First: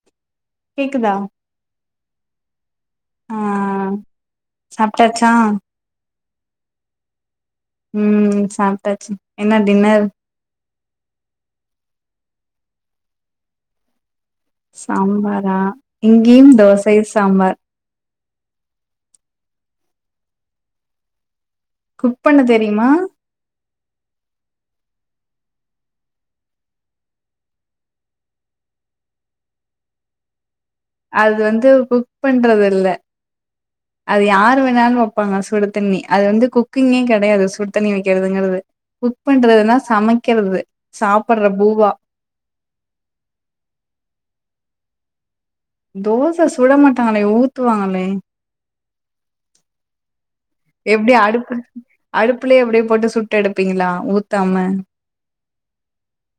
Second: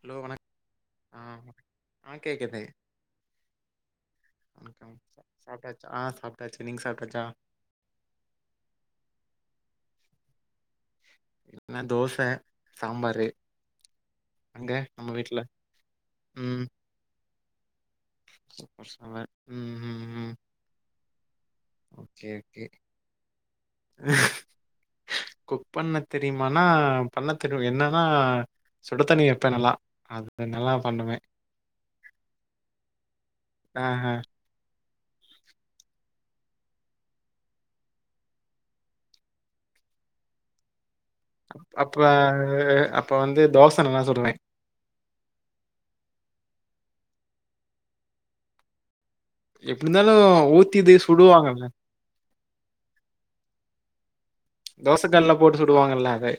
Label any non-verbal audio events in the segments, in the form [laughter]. Hello வணக்கம் கேக்குதா ஆ ஆ கேக்குது் ஆ வணக்கம் சாப்ட்டாச்சா சாப்டாச்சா ஆ சாப் சாப்டாச்சு நீங்க சாப்டாச்சா உம் சாப்பிட்டாச்சு என்ன டின்னர் என்ன தோச சாம்பாரு அங்க நம்ம வீட்ல சாம்பாரா இங்கயும் தோசை சாம்பார் [unintelligible] உம் உஹம் உம் குக் பண்ண தெரியுமா குக் பண்ண தெரியுமனா பண்ண தெரியும் என்னன்னா சுடு தண்ணி வப்பேன் நல்லா அது நல்லா பண்ணுவே அது வந்து குக் பண்றது இல்ல ஆ ஆ அது யாரு வேணாலும் வெப்பாங்க சுடு தண்ணி அது வந்து குக்கிங்கே கெடையாது சுடு தண்ணி வைக்கிறதுங்கிறது குக் பண்றதுன்னா சமைக்கிறது சாப்பட்ற பூவா அப்ப அப்ப வந்து தோச நல்லா சுடுவேன் தோச சுட மாட்டாங்களே ஊத்துவாங்களே எப்படி இருந்தாலும் எப்படி அடுப்பு அடுப்புலயே அப்படியே போட்டு சு எடுப்பீங்களா உத் தம்ம தோச கல்ல போட்டு சுடுவாங்கல்ல அதே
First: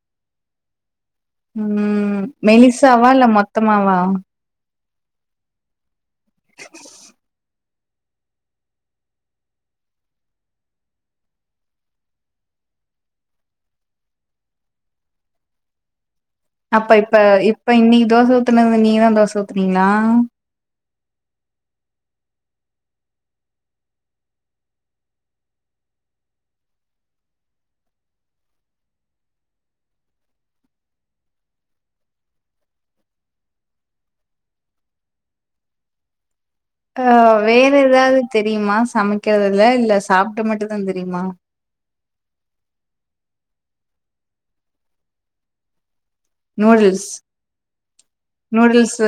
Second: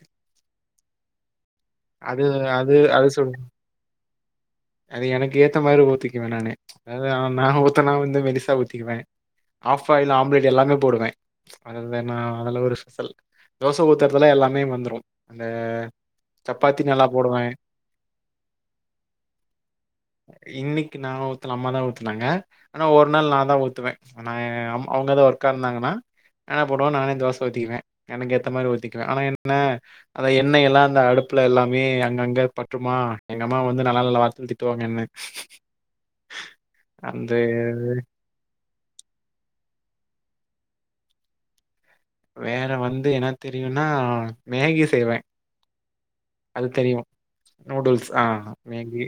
உம் மெலிசாவா இல்ல மொத்தமாவா அது எனக்கு ஏத்த மாதிரி ஊத்தி நானே அத நான் ஊத் நான் வந்து மெலிசா ஊத்திக்குவேன் ஆஃப் பாயில் ஆம்லெட் எல்லாமே போடுவேன் அது வந் நா அதல ஒரு சு ல் தோச ஊத்துறதுலே எல்லாமே வந்துரும் அந்த சப்பாத்தி அப்ப நல்லா இப்ப போடுவேன். இப்ப இன்னிக்கு தோசை ஊத்துனது நீங்கதான் தோச ஊத்துனீங்களா இன்னைக்கு நான் ஊத்தல அம்மா தான் ஊத்துனாங்க. ஆனா ஒரு நாள் நான் தான் ஊத்துவேன் நான் அவங்க தான் ஒர்க்கா இருந்தாங்கன்னா நானே போடுவேன் நானே தோச ஊத்திக்குவேன் எனக்கு ஏத்த மாதிரி ஊத்திக்குவேன் ஆனா என்ன அத எண்ணை எல்லாம் அந்த அடுப்புல எல்லாமே அங்கங்க பட்றுமா எங்க அம்மா வந்து நல்ல நல்ல வார்த்தையில திட்டுவாங்க என்ன அந்த அஹ் வேற ஏதாவது தெரியுமா சமைக்கிறது இல்ல இல்ல சாப்ட மட்டும் தான் தெரியுமா வேற வந்து என்ன தெரியும்னா மேகி செய்வேன் அது தெரியும் நூடுல்ஸ் நூடுல்ஸ் ஆஹ் மேகி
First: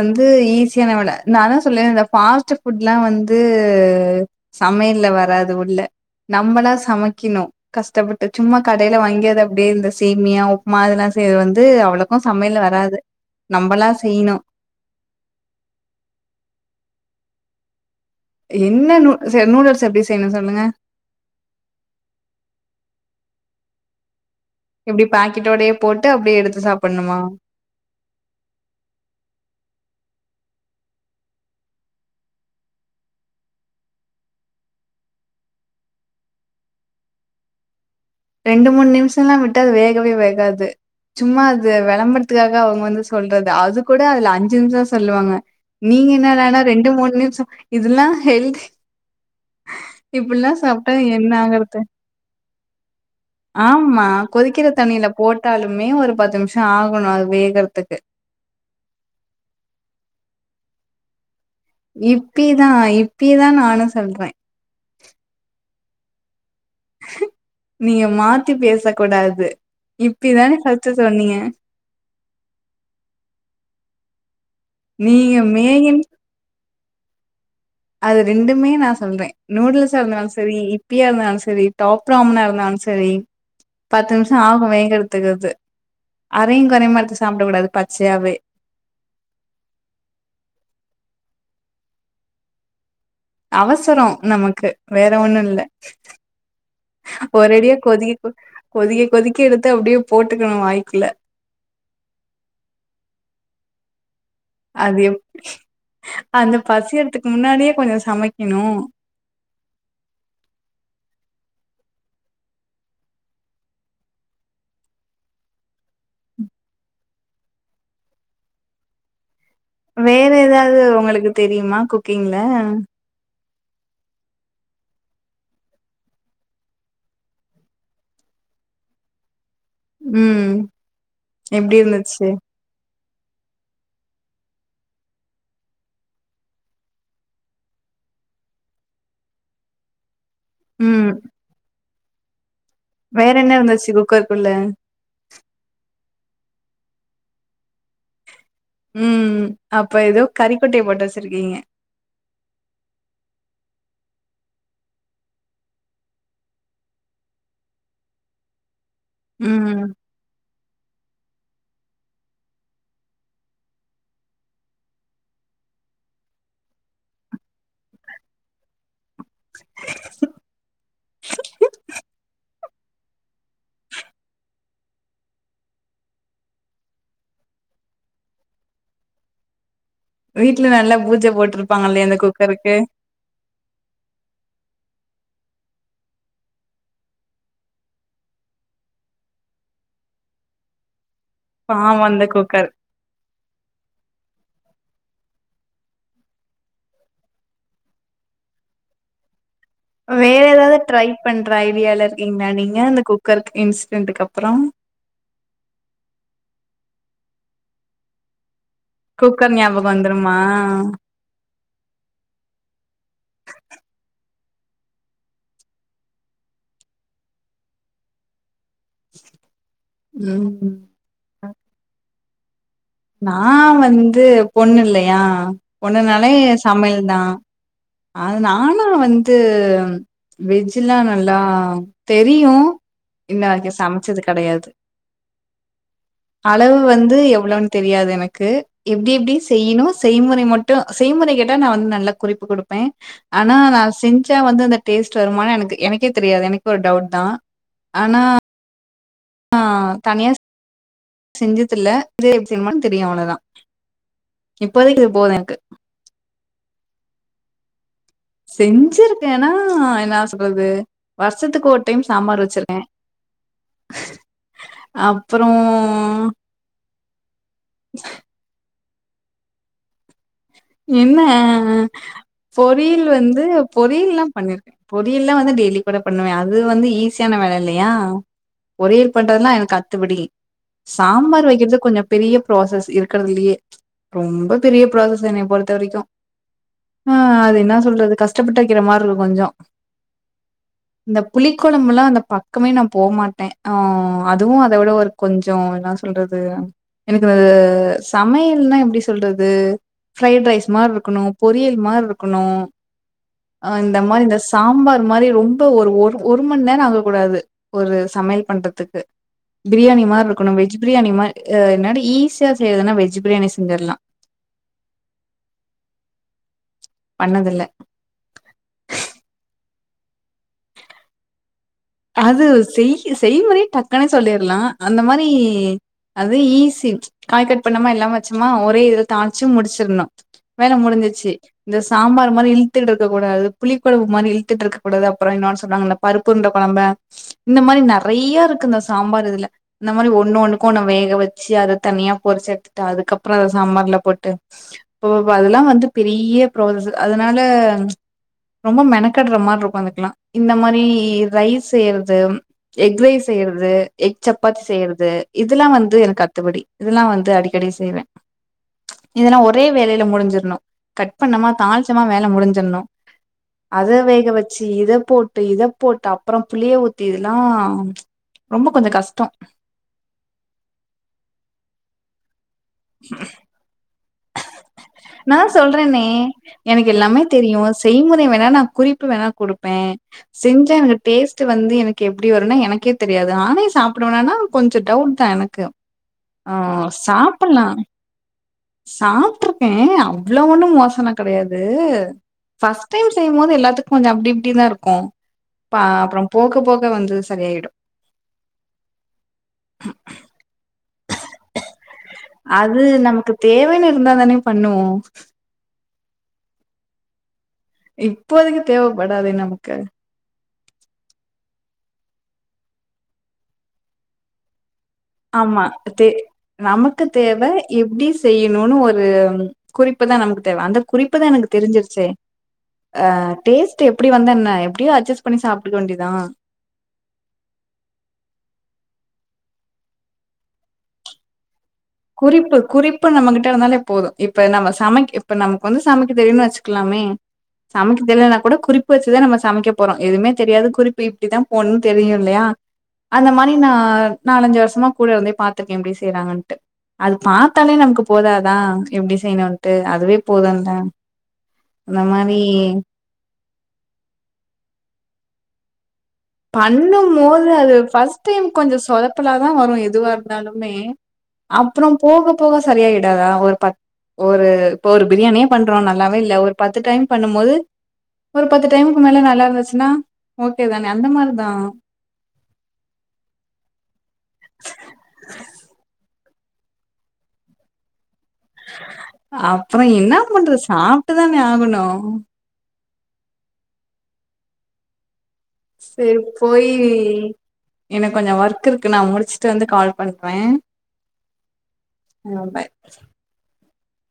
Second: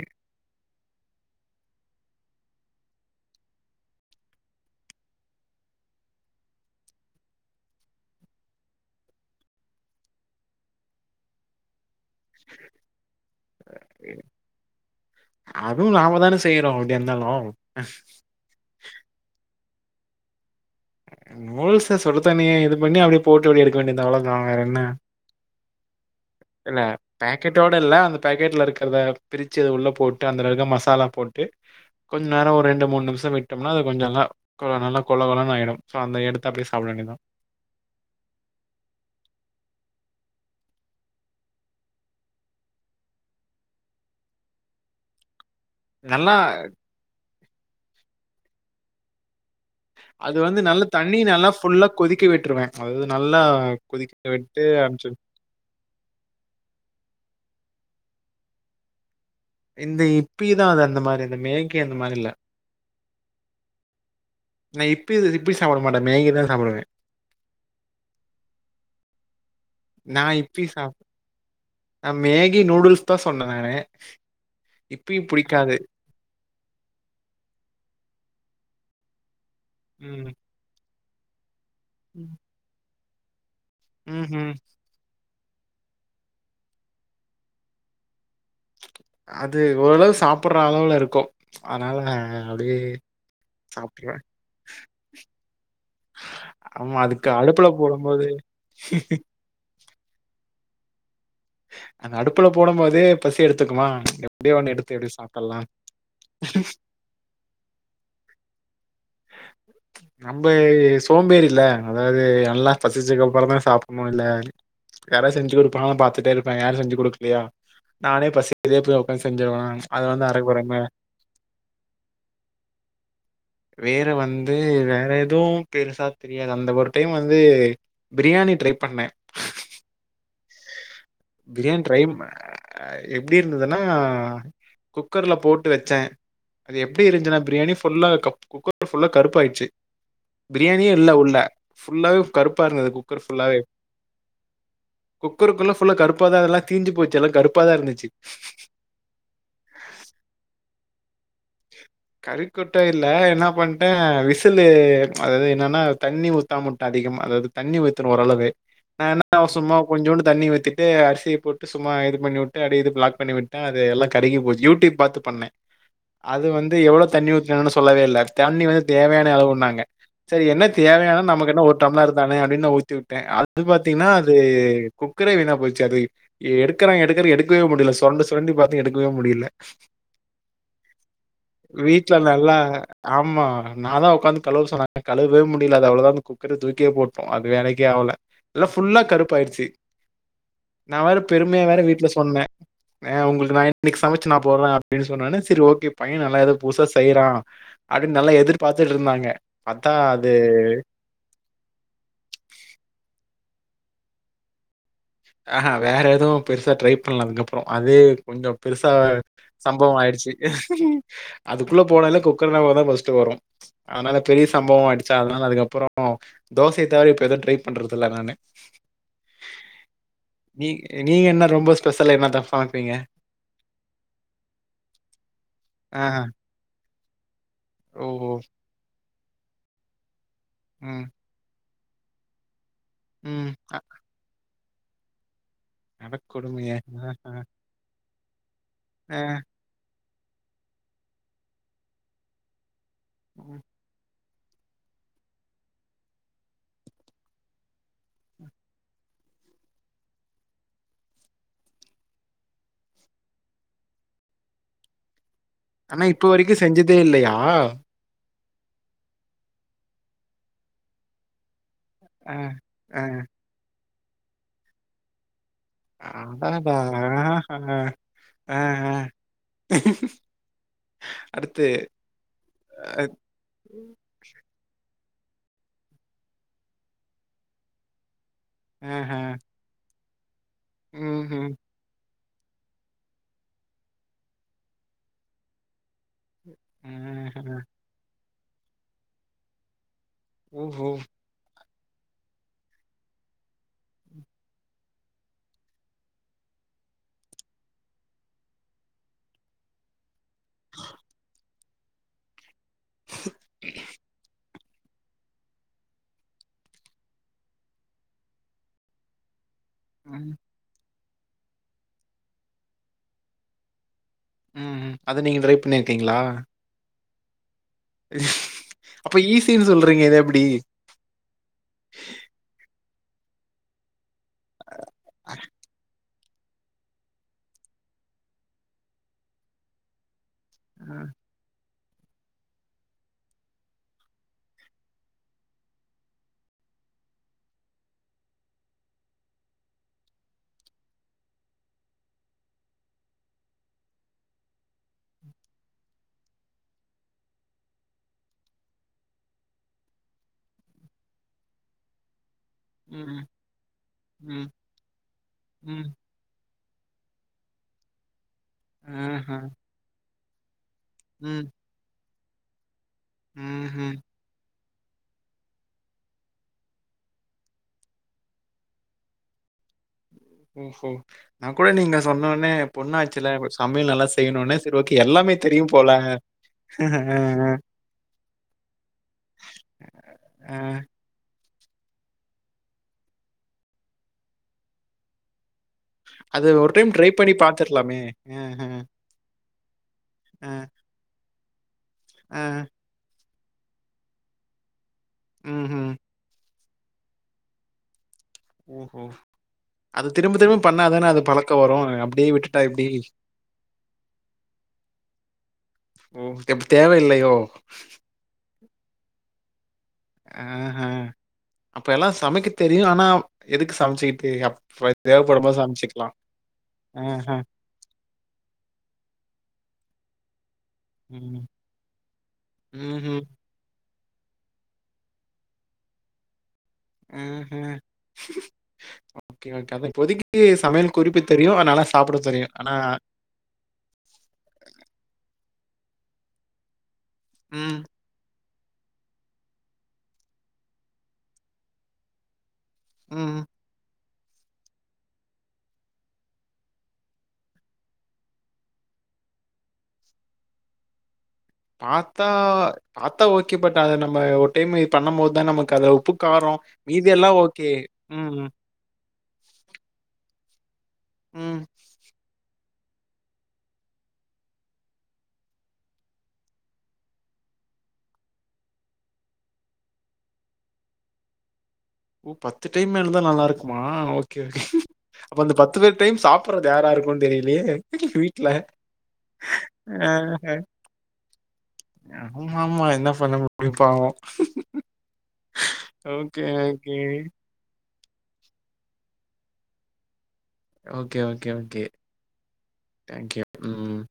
ல நானான் சொல்லேன் இந்த ஃபாஸ்ட் புட்லாம் வந்து சமையல்ல வராது உள்ள நம்மளாம் சமைக்கணும் கஷ்டப்பட்டு சும்மா கடையில வாங்கியது அப்படியே இந்த சேமியா உப்புமா அதெல்லாம் செய்றது வந்து அவ்ளோ சமையல் வராது நம்மளா செய்ணும் அஹ் என்ன நூ நூடூல்ஸ் எப்படி‌ செய்யணும்னு சொல்லுங்க நூடூல்ஸ சுடு தண்ணீய இது பண்ணி போட்டு அப்படியே எடுக்க வேண்டியது அவள தான் எப்படி பாக்கெட்டோடையெ இல்ல பேக்கெட்டோட இல்ல அந்த பேக்கெட்ல இருக்கிறத பிரிச்சு அது உள்ள போட்டு ட்டு அதுல இருக்குற மசாலா போட்டு கொஞ்சம் நேரம் ஒரு ரெண்டு மூணு நிமிஷம் விட்டோம்னா அது கொஞ்சம் நல்லா கொல கொலன்னு ஆயிடும் அந்த எடுத்து அப்படியே சாப்ட வேண்டியதுதான் ரெண்டு மூணு நிமிஷம் எல்லாம் விட்டு அது வேகவே வேகாது சும்மா அது விளம்புறதுக்காக அவங்க வந்து சொல்றது அது கூட அதுல அஞ்சு நிமிஷம் சொல்லுவாங்க நீங்க நல்லா என்னடானா ரெண்டு மூணு நிமிஷம் இதல்லா ஹெல்தி அது வந்து நல்லா தண்ணி நல்லா ஆகுறது? ஃபுல்லா கொதிக்க வெட்டுருவேன் அதுத ஆமா கொதிக்கிற தண்ணியில போட்டாலுமே ஒரு பத்து நிமிஷம் ஆகணும் அது வேக றுத்துக்கு இந்த இப்பிதான் அது அந்த மாதிரி இப்பிதா இப்பிதா நானு சொல்றேன் நான் இப்பி து இப்பி சாப்ட மேடம் நீங்கதா நீங்க மாத்தி பேசக்கூடாது நான் இப்பிதானே இப்பி ஃபஸ்ட்டு சாப் சொன்னீங்க நான் மேகி நூடுல்ஸ் தான் சொன்னேன் நானு. இப்பி நீங்க புடிக்காது. மேகின் அது ரெண்டுமே நா சொல்றே நூடூல்ஸா இருந்தாலு ம். சரி இ ப்பியா இருந்தாலு சரி டாப் ம். ராமனா இருந்தாலு ச சரி பத்து நிமிஷ ம்ஹ்ம். ஆகு வேகறதுக்கு அது அரையு குறையுமா எடுத்து சாப்பிட கூடாது பச்சையாவே அது ஓரளவு சாப்படுற அளவுல இருக்கு அதனால அப்படியே அவசர சாப்ட்டுருவேன். நமக்கு வேற ஒண்ணு இல்ல ஆமா அதுக்கு அடுப்புல ஒரடியா போடும்போது கொதிக்க கொதிக்க கொதிக்க எடுத்து அப்படியே போட்டுக்கணு வாய் குல்ல அந்த அடுப்புல போடும் போதே பசி எடுத்துக்குமா எப்படியோ ஒண்ணு எடுத்து அது எப்படியோ எப் சாப்டறலாம். அந்த பசியருதுக்கு முன்னாடியே கொஞ்சு சமைக்கிணு நம்ப சோம்பேறில்ல. அதாவது நல்லா பசிச்சது கப்றோ தா சாப்புணும்ல்ல யாராது செஞ்சு கொடுப்பாங்கல பார்த் பாத்திட்டே இருப்பே யாரு செஞ்சி கொடுக்கலையா நானே பசிக்கிதே போய் உக்காந் வேற ஏதாவது உங்களுக்கு தெரியுமா குக்கிங்ல வேற வந்து வேற எதுவு பெருசா தெரியாது அந்த ஒரு டைம் வந்து பிரியாணி ட்ரை பண்ணே ம் எப்டி பிரியாணி ட்ரை இருந்துச்சு ஆ எப்படி இருந்ததுன்னா குக்கர்ல போட்டு வச்சே அது எப்படி இருந்துச்சுன்னா பிரியாணி புல்லா கப் குக்கர் புல்லா கருப்பாயிடுச்சு பிரியாணியே ம் இல்ல உள்ள புல்லாவே கருப்பு வேற என்ன இருந்துச்சு குக்கர்க்குள்ள உள்ள கருப்பாதா அதல்லா தீஞ்சு போச்சு எல்லா கருப்பாதா இருந்துச்சு ம் ம் அப்ப ஏதோ கறிக்கொட்டைய போட்ட வெச் கறிக்கொட்ட இல்ல என்ன பண்டே விசிலு அதாவது என்னன்னா தண்ணி ஊத்தாமவிட்டா அதிகம் அதாவது தண்ணி ஊத்தனு ஓரளவு நான் ன்னா சும்மா ம் கொஞ்சோண்டு தண்ணி ஊத்திட்டு அரிசி டிய போட்டு சும்மா இது பண்ணி உட்டு அப்டே இது பிளாக் பண்ணிவிட்ட அது எல்லா கருகி போச்சு யூடியூப் பாத்து பண்ணே அது வந்து எவ்ளோ தண்ணி ஊத் ன்னான்னு சொல்லவே இல்ல தண்ணி வந்து தேவையான அளவுன்னாங்க செரி என்னத் தேவையான நமக்கு என்ன ஒரு டம்ளாரு தானே அப்டின்னு நா ஊத்தி உட்டே அது பாத்தீங்கன்னா அது குக்கரே வீணா போச்சு அது எடுக்கறே எடுக்கறே எடுக்கவே முடில சுரண்ட சுரண்டி பாத்தே எடுக்கவே முடில வீட்ல நல்ல வீட்ல நல்லா ஆமா நான்தா உக்காந்து கழுவ சொன்ன கழுவவே முடியல அது அவ்ளோதா அந்த குக்கர தூக்கியே போட்டோ அது வேலைக்கே ஆவல எல்லா ஃபுல்லா கருப்புாயிருச்சு நா வேற பெருமையா வேற பாவோ வீட்ல அந்த சொன்ன குக்கர் ஆ உங்களுக்கு நா இன்னைக்கு சமச்சு நா போட்ற அப்பின்னு சொன்னானே செரி ஓகே பையே நல்லா எதோ புதுசா செய்றா அப்டின் நல்லா எதிர்பாத்துட்ருந்தாங்க வேற ஏதாவது ட்ரை பண்ற ஐடியால இருக்கீங்களா நீங்க அந்த குக் குக்கர்க் இன்சிடென்ட்டுக்கு அப்புறோ அ ஹா வேற எதுவு பெருசா ட்ரை பண்ல அதுக்கப்றோ அதே கொஞ்சோ பெருசா குக்கர் ஞாபகம் சம்பவோ ஆயிடுச்சு வந்துருமா அதுக்குள்ள போனாலே குக்கர் ஞாபகோதா ஃபஸ்ட்டு வரு அதனால பெரிய சம்பவோ ஆயிடுச்சா அதனால அதுக்கப்றோ தோசைய தவர இப்ப எதுவு ட்ரை பண்றதுல்ல நானு [inaudible] நீ ம் நீங்க என்ன ரொம்ப ஸ்பெசல் என்னத்த ஃப நா வந்து பொண்ணுல்லையா ஆஹா. பொண்ணுனால சமையல் நா அ ஓஹோ! நானா வந் து வெஜ்ல்லா ம். நல்லா தெரியு இன்ன வரைக்கு சமைச்சது கடையாது அட கொடுமையே வந்து எவ்வளோன்னு தெரியாது எனக்கு எப்டி எப்டி செய்ணு செய்முறை மட்டு செய்முறை கேட்ட நா வந்து நல்ல குறிப்பு குடுப்பே ஆனா ம். நா செஞ் ச்ச வந்து அந்த டேஸ்ட் வருமானனு எனக்கு எனக்கே தெரியாது எனக்கு ஒரு டவுட் தா ஆனா ஆ தனியா செஞ்சதுல்ல இது எப்டி என்னனு தெரியும அவ்ளோதா இப்போதைக்கு இது போது எனக்கு ஆனா இப்ப வரைக்கு செஞ்சதே இல்லையா செஞ்சிருக்கேன்னா என்ன சொல்றது வருஷத்துக்கு ஒரு டைம் ஆ, சாம்பார் வச்சிருக்கே ஆ, அப்பறோ அடாடா ஆஹ் ஆ ஆ என்ன அடுத்து அ பொரியல் வந்து பொரியல்ல்லாம் பண்ணிருக்கேன் பொரியல்லாம் வந்து டெய்லி கூட பண்ணுவேன் அது வந்து ஈஸியான வேலை இல்லையா பொரியல் ஆஹா! பண்றதுல்லாம் எனக்கு அ த்துபடி சாம்பார் ம்ஹ்ம். வைக்கிறது கொஞ்சம் பெரிய ப்ராசஸ் இருக்கிறதுலயே ரொம்ப பெரிய ப்ராசஸ் த என்னைய பொறுத்த வரைக்கும் ஆஹ் ஆஹா! அது என்ன சொல்றது கஷ்ட கஷ்டப்பட்டு இருக்கிற மாதிரி இருக்கும் கொஞ்சம் ஓ குழம்பு எல்லாம் அந்த பக்கமே நான் போகமாட்டேன் ஆஹ அதுவும் அதை விட ஒரு கொஞ்சம் என்ன சொல்றது எனக்கு அ சமையல்னா எப்படி சொல்றது ஃரைட் ரைஸ் மாதிரி இருக்கணும் பொரியல் மாதிரி இருக்கணும் ஆஹ் இந்த மாதிரி இந்த சாம்பார் மாதிரி ரொம்ப ஒரு ஒரு ஒரு மணி நேரம் ஆக கூடாது ஒரு சமையல் பண்றதுக்கு பிரியாணி மாதிர ம், இருக்கணும் வெஜ் பிரியாணி மாிரி அஹ் என்னட ஈஸியா செய்யறதுன்னா வெஜ் பிரியாணி செஞ்சிடலாம் ம் அத நீங்க ட்ரை பண்ணியிருக்கீங்களா பண்ணதுல அப்ப ஈசின்னு சொல்றீங்க ஏது எப்படி அது ச செய்முறை டக்கன சொல்லிடலாம் அந்த மாதிரி அது ஈஸி காய் கட் பண்ணமா எல்லாம் வச்சோமா ஒரே இதுல தாளிச்சு முடிச்சிடணும் வேல அ, முடிஞ்சச்சு இந்த சாம்பார் மாதிரி இழுத்துட்டு இருக்கக்கடாது புளி குவு மாதி இழுத்துட்டு இருக்க கூடாது அறம் இன்ன சொன்னாங்க இந்த பப்பு ழம்ப இந்த மாதிரி நிறைய இருக்கு இந்த சாம்பார் இதுல இந்த மாதிரி ஒண்ணு ஒண்ணுக்கும் ஒண்ணு வேக வச்சு அத தனியா பொரிச்சு எடுத்துட்டு அதுக்கப்புறம் அத சாம்பார்ல போட்டு அதெல்லாம் வந்து பெரிய ப்ோச அ ரைஸ் செய்றது எக் ய ம், செய்யறது எக் ம், சப்பாத்தி செய்யறது இதெல்லாம் ம். வந்து எனக்கு அத்துபடி இதெல்லாம் வந்து அடிக்கடி செய்வேன் ஆஹா! இதல்லாம் ஒரே வேலையில முடிஞ்சிரு கட் ம், பண்ணமா தாாளிச்சமா வேலை முடிஞ்சிடணும் ம்ஹ்ம். அது வேக வச்ச ச இத போட்டு இத போட்டு அப்புறம் புளிய ஊத்தி இதெல்லாம் ரொம்ப கொஞ்சம் கஷ்டம் ஓஹோ நான் கூட நீங்க சொன்ன உடனே பொண்ணாச்சுல சமையல் நல்லா செய்யணுனே, சரி ஓகே எல்லாமே நா தெரியும் போல. சொல்றேனே எனக்கு ஆஹ, எல்லாமே தெரியு செய்முறை வேணா நா குறிப்பு வேணா குடுப்பே ஆ. செஞ்சா எனக்கு டேஸ் ட் வந்து எனக்கு எப்படி வருனா எனக்கே தெரியாது நானே சாப்பிடுவனானா கொஞ்சோ டவுட்தா எனக்கு அது ஒரு டைம் ட்ரை பண்ணி பாத்துர்லாமே சாப்பிட்டுருப்பே அவ்வளவு ஆ, ஒண்ணு மோசமா கெடையாது இது ஆ. பஸ்ட் டைம் செய்யும்போது எல்லாத்துக்கு கொஞ்சோ அப்படி இப்படிதா இருக்கு பா ம்ஹ்ம். அப்புறம் போக போக வந்து சரியாயிடும் ம்ஹூ அது திரும்ப திரும்ப பண்ணாதானே அது பழக்க வரு அப்படி அது நமக்கு தேவைன்னு இருந்தாதானே பண்ணுவோ ஓ! அப்ப தேவையில்லையோ? இப்போதைக்கு தேவைப்படாது நமக்கு ஆஹ்ஹ் அப்ப எல்லா சமைக்க தெரியு ஆனா எதுக்கு சமைச்சுக்கிட்டு அப் ஆமா தே நமக்கு ஆஹா. தேவை எப்படி செய்யணும்னு ஒரு குறிப் புதா நமக்கு அந்த குறிப்புதா ம். எனக்கு தெரிஞ்சிருச்சே அ ம்ஹ்ம். டேஸ்ட் டு எப்படி வந்தா என்ன எப்படியோ அட்ஜஸ்ட் பண்ணி சாப்பிட்டுக்க வேண்டியதா உம் உம் ஓகே ஓகே இப்போதைக்கு சமையல் குறிப்பு தெரியு அதனால குறிப்பு குறிப்பு நம்மகிட்ட இருந்தாலே போது இப்ப நம்ம சமைக்க இப்ப நம் கொஞ்சோ சமைக்க தெரியுனு வெச்சுக்கலாமே ம், சமைக்க தெரியல்னாகூட குறிப்பு வெச்சுதா நம்ம சமைக்க போறோ எதுவுமே தெரியாது குறிப்பு இப்படித்தா போணுனு தெரியு இல்லயா அந்த ம். மாரி நா நாலஞ்சு வருஷமா கூட இருந்தே பாத்திருக்கே எப்படி செய்யறாங்கன்ட்டு அது பாத்தாலே நமக்கு போதாதா எப்படி செய்யணுன்ட்டு அதுவே போதுல்ல அந்த பாத்தா மாரி பாத்தா ஓகே ஓகே பட் அத நம்ம ஒரு டைம் இது பண்ணும்போதுதா நமக்கு அத உப்பு காரம் மீதி எல்லாம் பண்ணும்போது ஓகே. அது பஸ்ட் ம், டைம் கொஞ்சோ சொதப்பலாதா வரு எதுவா இருந்தாலு மே ம். அப்புறம் போக போக சரியாயிடாத ஒரு பத் ஒரு இப்ப ஒரு பிரியாணியே பண்றோ நல்லாவே இல்ல ஒரு பத்து டைம் பண்ணும்போது ஒரு பத்து டைமுக்கு மேல நல்லா இருந்துச்சுன்னா ஓகேதான அந்த மாதிரிதா ஓ பத்து டைம் மேலதா நல்லா இருக்குமா ஓகே ஓகே அப்ப அந்த பத்து பத்து டைம் சாப் ப்புறது யாராருக்குன் தெரிய்லயே அப்றொ என்னா பண்றத் சாப்ட்டுதானே ஆகணு யகுமா ம்மா என்ன பண்ண முடியு பாவோ சேர் போயி எனக் கொஞ்சொ ஒர்க் இருக்கு நா முடிச்சுட்டு வந்து கால் பண் ஓகே ஓகே ஓகே ஆ பாய் தேங்க்யூ உம்